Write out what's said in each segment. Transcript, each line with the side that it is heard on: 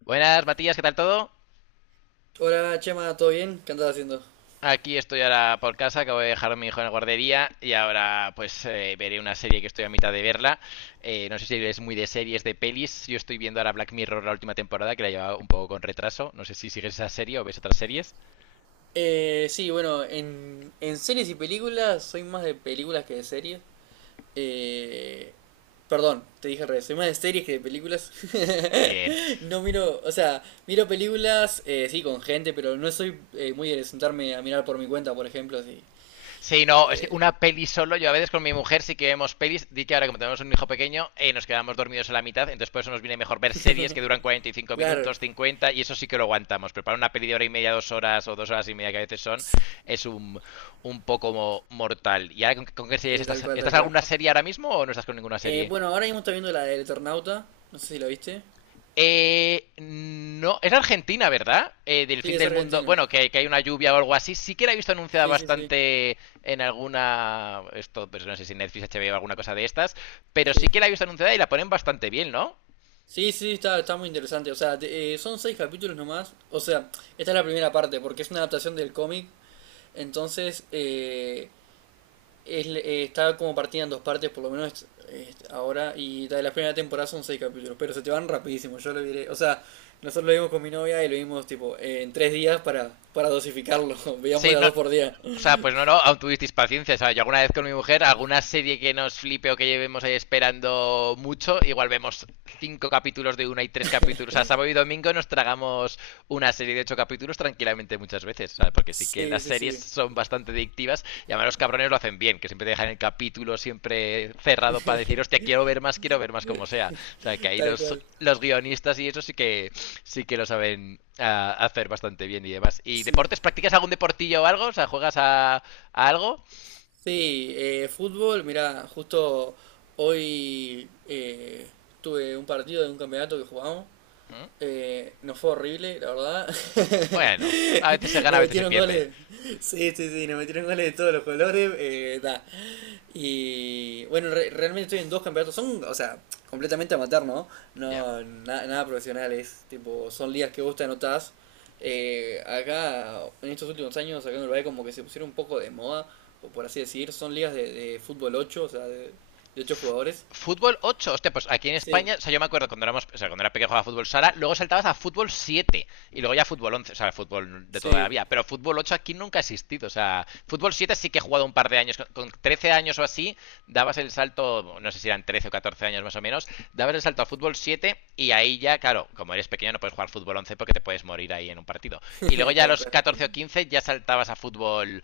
left: Buenas, Matías, ¿qué tal todo?
right: Hola Chema, ¿todo bien? ¿Qué andas haciendo?
left: Aquí estoy ahora por casa, acabo de dejar a mi hijo en la guardería y ahora pues veré una serie que estoy a mitad de verla. No sé si eres muy de series, de pelis. Yo estoy viendo ahora Black Mirror, la última temporada, que la he llevado un poco con retraso. No sé si sigues esa serie o ves otras series.
right: Sí, bueno, en series y películas soy más de películas que de series. Eh, Perdón, te dije al revés, soy más de series que de películas.
left: Bien.
right: No miro, o sea, miro películas, sí, con gente, pero no soy muy de sentarme a mirar por mi cuenta, por ejemplo, sí.
left: Sí, no, es que una peli solo, yo a veces con mi mujer sí que vemos pelis, di que ahora como tenemos un hijo pequeño, nos quedamos dormidos a la mitad, entonces por eso nos viene mejor ver series que duran 45
right: Claro,
left: minutos, 50, y eso sí que lo aguantamos, pero para una peli de hora y media, dos horas o dos horas y media que a veces es un poco mortal. ¿Y ahora con qué series
right: sí, tal
left: estás?
right: cual,
left: ¿Estás
right: tal
left: en
right: cual.
left: alguna serie ahora mismo o no estás con ninguna serie?
right: Bueno, ahora mismo estoy viendo la del Eternauta, no sé si la viste.
left: No, es Argentina, ¿verdad? Del
right: Sí,
left: fin
right: es
left: del mundo.
right: argentina.
left: Bueno, que hay una lluvia o algo así. Sí que la he visto anunciada
right: Sí, sí, sí,
left: bastante en alguna. Esto, pues no sé si Netflix, HBO o alguna cosa de estas. Pero sí
right: sí.
left: que la he visto anunciada y la ponen bastante bien, ¿no?
right: Sí, sí, está muy interesante. O sea, son seis capítulos nomás. O sea, esta es la primera parte, porque es una adaptación del cómic. Entonces, está como partida en dos partes, por lo menos ahora. Y la de la primera temporada son seis capítulos, pero se te van rapidísimo. Yo lo diré. O sea, nosotros lo vimos con mi novia y lo vimos tipo en 3 días para, dosificarlo. Veíamos
left: Sí,
right: de a
left: no.
right: dos por día.
left: O sea, pues no, no, aún tuvisteis paciencia, ¿sabes? Yo alguna vez con mi mujer, alguna serie que nos flipe o que llevemos ahí esperando mucho, igual vemos cinco capítulos de una y tres capítulos. O sea, sábado y domingo nos tragamos una serie de ocho capítulos tranquilamente muchas veces, ¿sabes? Porque sí que
right: Sí,
left: las
right: sí,
left: series
right: sí.
left: son bastante adictivas y además los cabrones lo hacen bien, que siempre te dejan el capítulo siempre cerrado para decir, hostia, quiero ver más como sea. O sea, que ahí
right: Tal cual.
left: los guionistas y eso sí que lo saben hacer bastante bien y demás. ¿Y
right: Sí.
left: deportes? ¿Practicas algún deportillo o algo? O sea, ¿juegas a algo?
right: Sí, fútbol, mirá, justo hoy tuve un partido de un campeonato que jugamos,
left: ¿Mm?
right: nos fue horrible, la verdad.
left: Bueno, a veces se gana, a
right: Nos
left: veces se
right: metieron
left: pierde.
right: goles. Sí, sí, sí, nos metieron goles de todos los colores. Da. Y bueno, realmente estoy en dos campeonatos. Son, o sea, completamente amateur, ¿no?
left: Ya. Yeah.
right: No, nada profesionales. Tipo, son ligas que vos te anotás. Acá, en estos últimos años, acá en Uruguay, como que se pusieron un poco de moda, o por así decir. Son ligas de fútbol 8, o sea, de 8 jugadores.
left: Fútbol 8, hostia, pues aquí en
right: Sí,
left: España, o sea, yo me acuerdo cuando éramos, o sea, cuando era pequeño jugaba fútbol sala, luego saltabas a fútbol 7 y luego ya fútbol 11, o sea, fútbol de toda la
right: sí,
left: vida, pero fútbol 8 aquí nunca ha existido, o sea, fútbol 7 sí que he jugado un par de años, con, 13 años o así, dabas el salto, no sé si eran 13 o 14 años más o menos, dabas el salto a fútbol 7 y ahí ya, claro, como eres pequeño no puedes jugar fútbol 11 porque te puedes morir ahí en un partido. Y luego ya a
right: tal
left: los
right: cual.
left: 14 o 15 ya saltabas a fútbol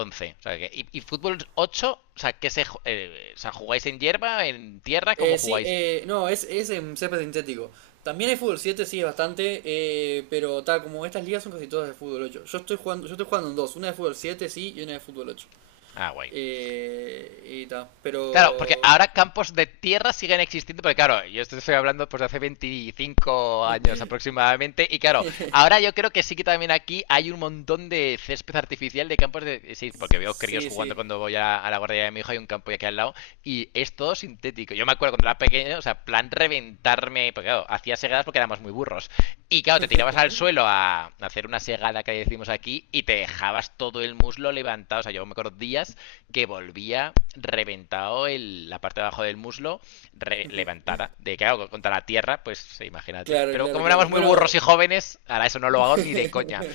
left: once. O sea, y fútbol ocho, o sea, que se, o sea, jugáis en hierba, en tierra, ¿cómo
right: Sí,
left: jugáis?
right: no, es en césped sintético. También hay fútbol 7 sí, es bastante, pero tal como estas ligas son casi todas de fútbol ocho. Yo estoy jugando en dos, una de fútbol 7 sí, y una de fútbol ocho.
left: Ah, guay.
right: Eh, y ta,
left: Claro, porque
right: pero...
left: ahora campos de tierra siguen existiendo, porque claro, yo esto estoy hablando pues de hace 25 años aproximadamente, y claro, ahora yo creo que sí que también aquí hay un montón de césped artificial de campos de... Sí, porque veo críos
right: Sí,
left: jugando
right: sí.
left: cuando voy a la guardería de mi hijo, hay un campo aquí al lado, y es todo sintético. Yo me acuerdo cuando era pequeño, o sea, plan reventarme, porque claro, hacía segadas porque éramos muy burros. Y claro, te tirabas al suelo a hacer una segada que decimos aquí y te dejabas todo el muslo levantado. O sea, yo me acuerdo días que volvía reventado la parte de abajo del muslo levantada. De claro, contra la tierra, pues sí, imagínate.
right: Claro,
left: Pero
right: claro,
left: como
right: claro.
left: éramos muy burros
right: Bueno,
left: y jóvenes, ahora eso no lo hago ni de coña.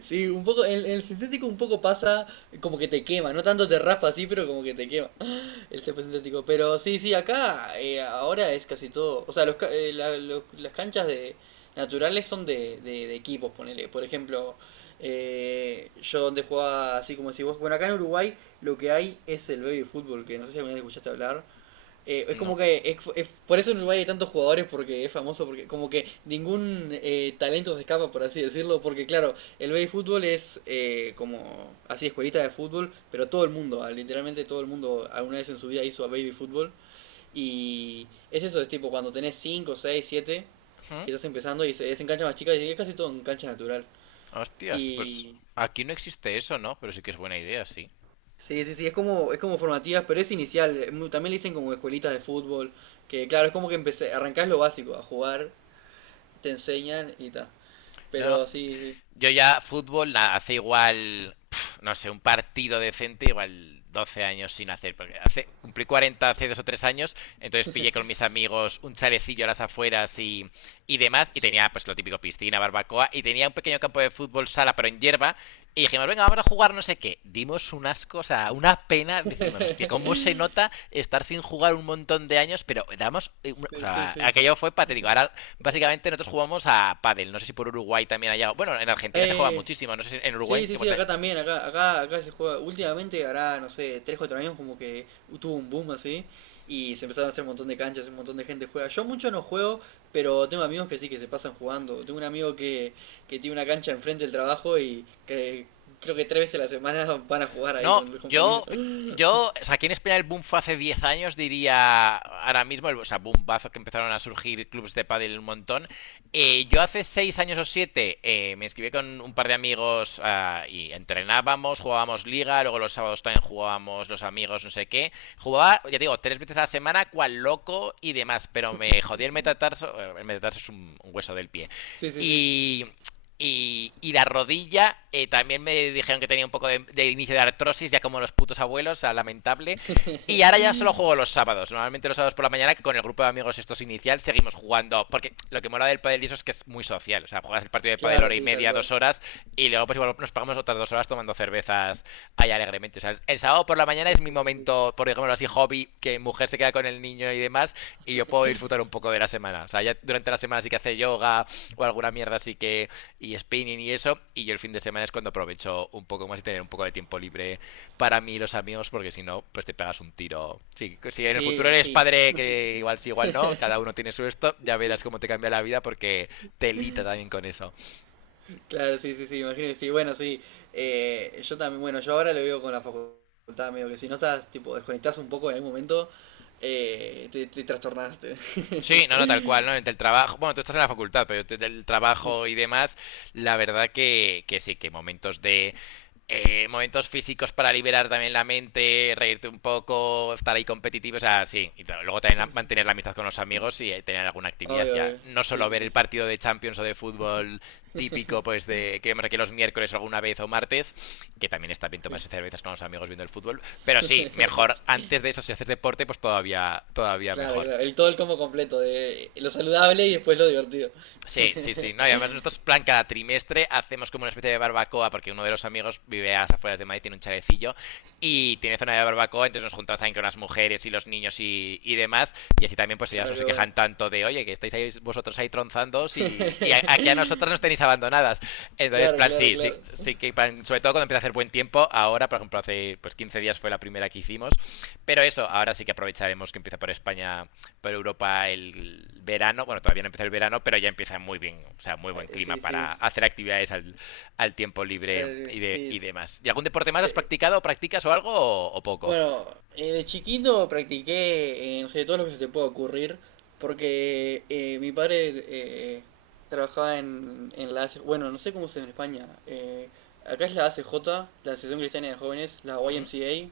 right: sí, un poco, en el sintético un poco pasa como que te quema, no tanto te raspa así, pero como que te quema. El césped sintético. Pero sí, sí, acá ahora es casi todo. O sea, los, ca- la- lo- las canchas de naturales son de equipos, ponele. Por ejemplo, yo donde jugaba así como si vos. Bueno, acá en Uruguay lo que hay es el baby fútbol, que no sé si alguna vez escuchaste hablar. Es
left: No.
right: como que por eso en Uruguay hay tantos jugadores porque es famoso, porque como que ningún talento se escapa, por así decirlo, porque claro, el baby fútbol es como así escuelita de fútbol, pero todo el mundo, literalmente todo el mundo alguna vez en su vida hizo baby fútbol, y es, eso es tipo cuando tenés cinco, seis, siete,
left: ¿Mm?
right: que estás empezando y es en cancha más chica y es casi todo en cancha natural
left: Hostias, pues
right: y...
left: aquí no existe eso, ¿no? Pero sí que es buena idea, sí.
right: Sí, sí, sí, es como, formativas, pero es inicial. También le dicen como escuelitas de fútbol, que claro, es como que empecé, arrancás lo básico, a jugar, te enseñan y tal.
left: No, no,
right: Pero sí, sí.
left: Yo ya fútbol hace igual, pf, no sé, un partido decente, igual 12 años sin hacer. Porque hace, cumplí 40 hace dos o tres años, entonces pillé con mis amigos un chalecillo a las afueras y demás, y tenía pues lo típico, piscina, barbacoa, y tenía un pequeño campo de fútbol sala, pero en hierba, y dijimos, venga, vamos a jugar no sé qué. Dimos unas cosas, una pena, decimos, hostia, cómo se nota estar sin jugar un montón de años, pero damos, o
right: Sí, sí,
left: sea,
right: sí.
left: aquello fue patético. Ahora básicamente nosotros jugamos a pádel. No sé si por Uruguay también haya. Bueno, en Argentina se juega
right: Eh,
left: muchísimo. No sé si en Uruguay.
right: Sí, sí, sí, acá también, acá, acá, acá se juega. Últimamente, hará, no sé, tres, cuatro años como que tuvo un boom así. Y se empezaron a hacer un montón de canchas, un montón de gente juega. Yo mucho no juego, pero tengo amigos que sí, que se pasan jugando. Tengo un amigo que tiene una cancha enfrente del trabajo y que creo que 3 veces a la semana van a jugar ahí
left: No,
right: con los compañeros.
left: yo, yo, o sea, aquí en España el boom fue hace 10 años, diría, ahora mismo, el, o sea, boomazo que empezaron a surgir clubs de pádel un montón. Yo hace 6 años o 7 me inscribí con un par de amigos y entrenábamos, jugábamos liga, luego los sábados también jugábamos los amigos, no sé qué. Jugaba, ya digo, tres veces a la semana, cual loco y demás, pero me jodí el metatarso es un hueso del pie.
right: Sí, sí, sí.
left: Y y la rodilla, también me dijeron que tenía un poco de inicio de artrosis, ya como los putos abuelos, o sea, lamentable. Y ahora ya solo juego los sábados. Normalmente los sábados por la mañana, con el grupo de amigos estos inicial, seguimos jugando. Porque lo que mola del pádel y eso es que es muy social. O sea, juegas el partido de pádel
right: Claro,
left: hora y
right: sí, tal
left: media,
right: cual.
left: dos horas, y luego pues igual nos pagamos otras dos horas tomando cervezas ahí alegremente. O sea, el sábado por la mañana
right: Sí,
left: es mi
right: sí, sí, sí.
left: momento, por ejemplo así, hobby, que mujer se queda con el niño y demás, y yo puedo disfrutar un poco de la semana. O sea, ya durante la semana sí que hace yoga o alguna mierda así que, y spinning y eso, y yo el fin de semana es cuando aprovecho un poco más y tener un poco de tiempo libre para mí y los amigos, porque si no, pues te pegas un tiro. Si en el futuro
right: Sí,
left: eres
right: sí.
left: padre, que igual sí, igual no, cada uno tiene su esto, ya verás cómo te cambia la vida porque te lita también con eso.
right: Claro, sí, sí, sí, imagino que sí. Bueno, sí, yo también, bueno, yo ahora lo veo con la facultad, medio que si no estás, tipo, desconectás un poco en algún momento, te trastornaste.
left: Sí, no, no, tal cual, ¿no? Entre el trabajo, bueno, tú estás en la facultad, pero entre el trabajo y demás, la verdad que sí, que momentos de momentos físicos para liberar también la mente, reírte un poco, estar ahí competitivo, o sea, sí. Y t- luego también
right: Sí, sí, sí.
left: mantener la
right: Sí.
left: amistad con los amigos y tener alguna actividad
right: Obvio,
left: ya.
right: obvio.
left: No
right: Sí,
left: solo
right: sí,
left: ver
right: sí,
left: el
right: sí.
left: partido de Champions o de fútbol típico, pues de que vemos aquí los miércoles alguna vez o martes, que también está bien tomarse cervezas con los amigos viendo el fútbol. Pero sí, mejor antes
right: Sí.
left: de eso, si haces deporte, pues todavía, todavía
right: Claro,
left: mejor.
right: claro. El todo el combo completo de lo saludable y después lo divertido.
left: Sí, sí, sí. No, y además nosotros, plan, cada trimestre hacemos como una especie de barbacoa, porque uno de los amigos vive a las afueras de Madrid, tiene un chalecillo, y tiene zona de barbacoa, entonces nos juntamos también con las mujeres y los niños y demás, y así también pues ellas
right: Claro,
left: no
right: qué
left: se
right: bueno.
left: quejan tanto de, oye, que estáis ahí vosotros ahí tronzandos aquí a nosotras nos tenéis abandonadas. Entonces,
right: Claro,
left: plan,
right: claro,
left: sí, sí,
right: claro.
left: sí que, plan, sobre todo cuando empieza a hacer buen tiempo, ahora, por ejemplo, hace pues 15 días fue la primera que hicimos. Pero eso, ahora sí que aprovecharemos que empieza por España, por Europa el verano. Bueno, todavía no empieza el verano, pero ya empieza muy bien, o sea, muy
right: Ay,
left: buen clima
right: sí, sí.
left: para hacer actividades al tiempo libre
right: Sí.
left: y demás. ¿Y algún deporte más has practicado, practicas o algo o poco?
right: Bueno, de chiquito practiqué, no sé, todo lo que se te pueda ocurrir, porque mi padre eh, trabajaba en la ACJ, bueno, no sé cómo se dice en España, acá es la ACJ, la Asociación Cristiana de Jóvenes, la
left: ¿Mm?
right: YMCA,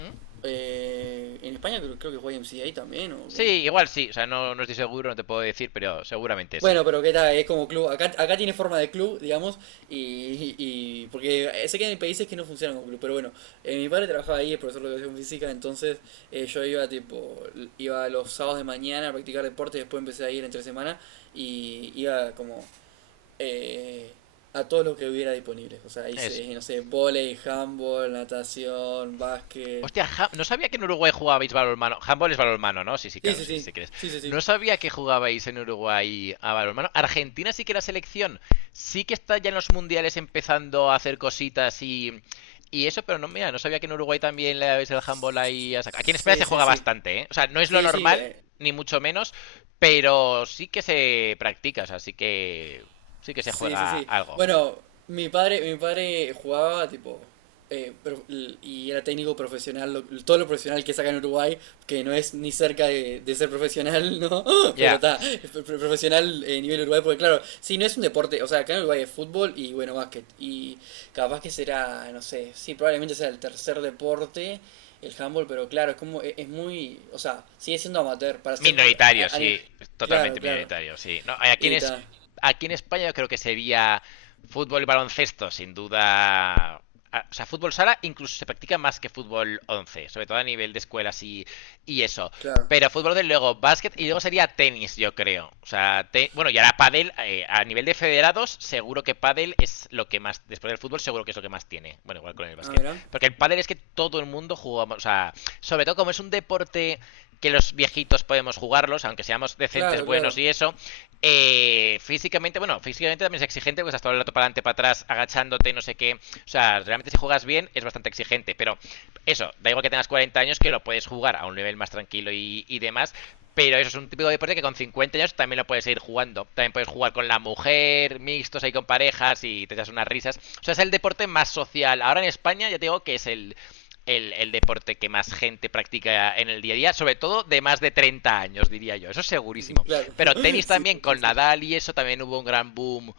left: ¿Mm?
right: en España creo, que es YMCA también, ¿o
left: Sí,
right: cómo?
left: igual sí, o sea, no, no estoy seguro, no te puedo decir, pero seguramente sí.
right: Bueno, pero ¿qué tal? Es como club. Acá, acá tiene forma de club, digamos, y, porque sé que hay países que no funcionan como club, pero bueno, mi padre trabajaba ahí, es profesor de educación física, entonces yo iba tipo, iba los sábados de mañana a practicar deporte, después empecé a ir entre semana y iba como eh, a todo lo que hubiera disponible. O sea,
left: Es.
right: hice, no sé, vóley, handball, natación, básquet.
left: Hostia, no sabía que en Uruguay jugabais balonmano. Handball es balonmano, ¿no? Sí, sí,
right: Sí,
left: claro,
right: sí,
left: sí,
right: sí,
left: si quieres.
right: sí, sí, sí.
left: No sabía que jugabais en Uruguay a balonmano. Argentina sí que la selección. Sí que está ya en los mundiales empezando a hacer cositas y eso, pero no, mira, no sabía que en Uruguay también le dabais el handball ahí a saco. Aquí en España
right: Sí,
left: se
right: sí,
left: juega
right: sí.
left: bastante, ¿eh? O sea, no es lo
right: Sí, sí,
left: normal, ni mucho menos, pero sí que se practica, o sea, sí que se
right: Sí, sí,
left: juega
right: sí.
left: algo.
right: Bueno, mi padre jugaba tipo y era técnico profesional, todo lo profesional que saca en Uruguay, que no es ni cerca de ser profesional, ¿no? Pero
left: Ya.
right: está,
left: Yeah.
right: profesional, nivel Uruguay, porque claro, si no es un deporte, o sea, acá en Uruguay es fútbol y, bueno, básquet. Y capaz que será, no sé, sí, probablemente sea el tercer deporte, el handball, pero claro, es como, es muy, o sea, sigue siendo amateur, para ser,
left: Minoritario, sí,
right: claro,
left: totalmente
right: claro.
left: minoritario, sí. No,
right: Y está,
left: aquí en España yo creo que sería fútbol y baloncesto, sin duda. Ah, o sea, fútbol sala incluso se practica más que fútbol 11, sobre todo a nivel de escuelas y eso.
right: claro.
left: Pero fútbol, desde luego, básquet y luego sería tenis, yo creo. O sea, bueno, y ahora pádel, a nivel de federados, seguro que pádel es lo que más, después del fútbol, seguro que es lo que más tiene. Bueno, igual con el
right: Ah,
left: básquet.
right: mira.
left: Porque el pádel es que todo el mundo jugamos, o sea, sobre todo como es un deporte que los viejitos podemos jugarlos, aunque seamos decentes,
right: Claro,
left: buenos
right: claro,
left: y eso. Físicamente, bueno, físicamente también es exigente, porque estás todo el rato para adelante, para atrás, agachándote, no sé qué. O sea, realmente si juegas bien es bastante exigente, pero eso, da igual que tengas 40 años, que lo puedes jugar a un nivel más tranquilo y demás, pero eso es un típico deporte que con 50 años también lo puedes seguir jugando. También puedes jugar con la mujer, mixtos ahí con parejas y te das unas risas. O sea, es el deporte más social. Ahora en España ya te digo que es el deporte que más gente practica en el día a día, sobre todo de más de 30 años, diría yo. Eso es segurísimo.
right: claro.
left: Pero tenis
right: Sí,
left: también,
right: sí, sí,
left: con
right: sí.
left: Nadal y eso también hubo un gran boom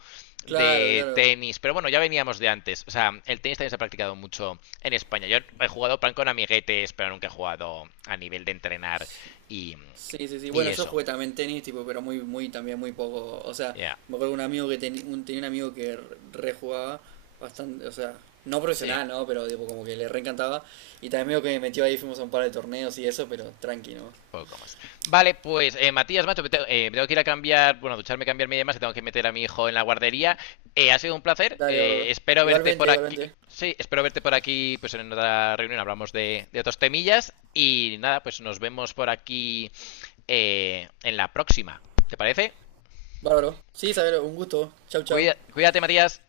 right: Claro,
left: de
right: claro.
left: tenis, pero bueno, ya veníamos de antes. O sea, el tenis también se ha practicado mucho en España. Yo he jugado plan con amiguetes, pero nunca he jugado a nivel de entrenar y,
right: Sí, sí, sí.
left: y
right: Bueno, yo
left: eso,
right: jugué también tenis, tipo, pero muy, muy, también muy poco. O sea,
left: ya.
right: me acuerdo de un amigo que tenía un amigo que rejugaba bastante, o sea, no
left: Sí,
right: profesional, ¿no? Pero tipo, como que le reencantaba. Y también medio que me metió ahí, fuimos a un par de torneos y eso, pero tranqui, ¿no?
left: poco más. Vale, pues Matías, macho, me tengo que ir a cambiar, bueno, a ducharme, cambiarme y demás, que tengo que meter a mi hijo en la guardería. Ha sido un placer.
right: Dale, bárbaro.
left: Espero verte
right: Igualmente,
left: por aquí.
right: igualmente.
left: Sí, espero verte por aquí, pues en otra reunión hablamos de otros temillas. Y nada, pues nos vemos por aquí en la próxima. ¿Te parece?
right: Bárbaro. Sí, Isabel, un gusto. Chau, chau.
left: Cuídate, Matías.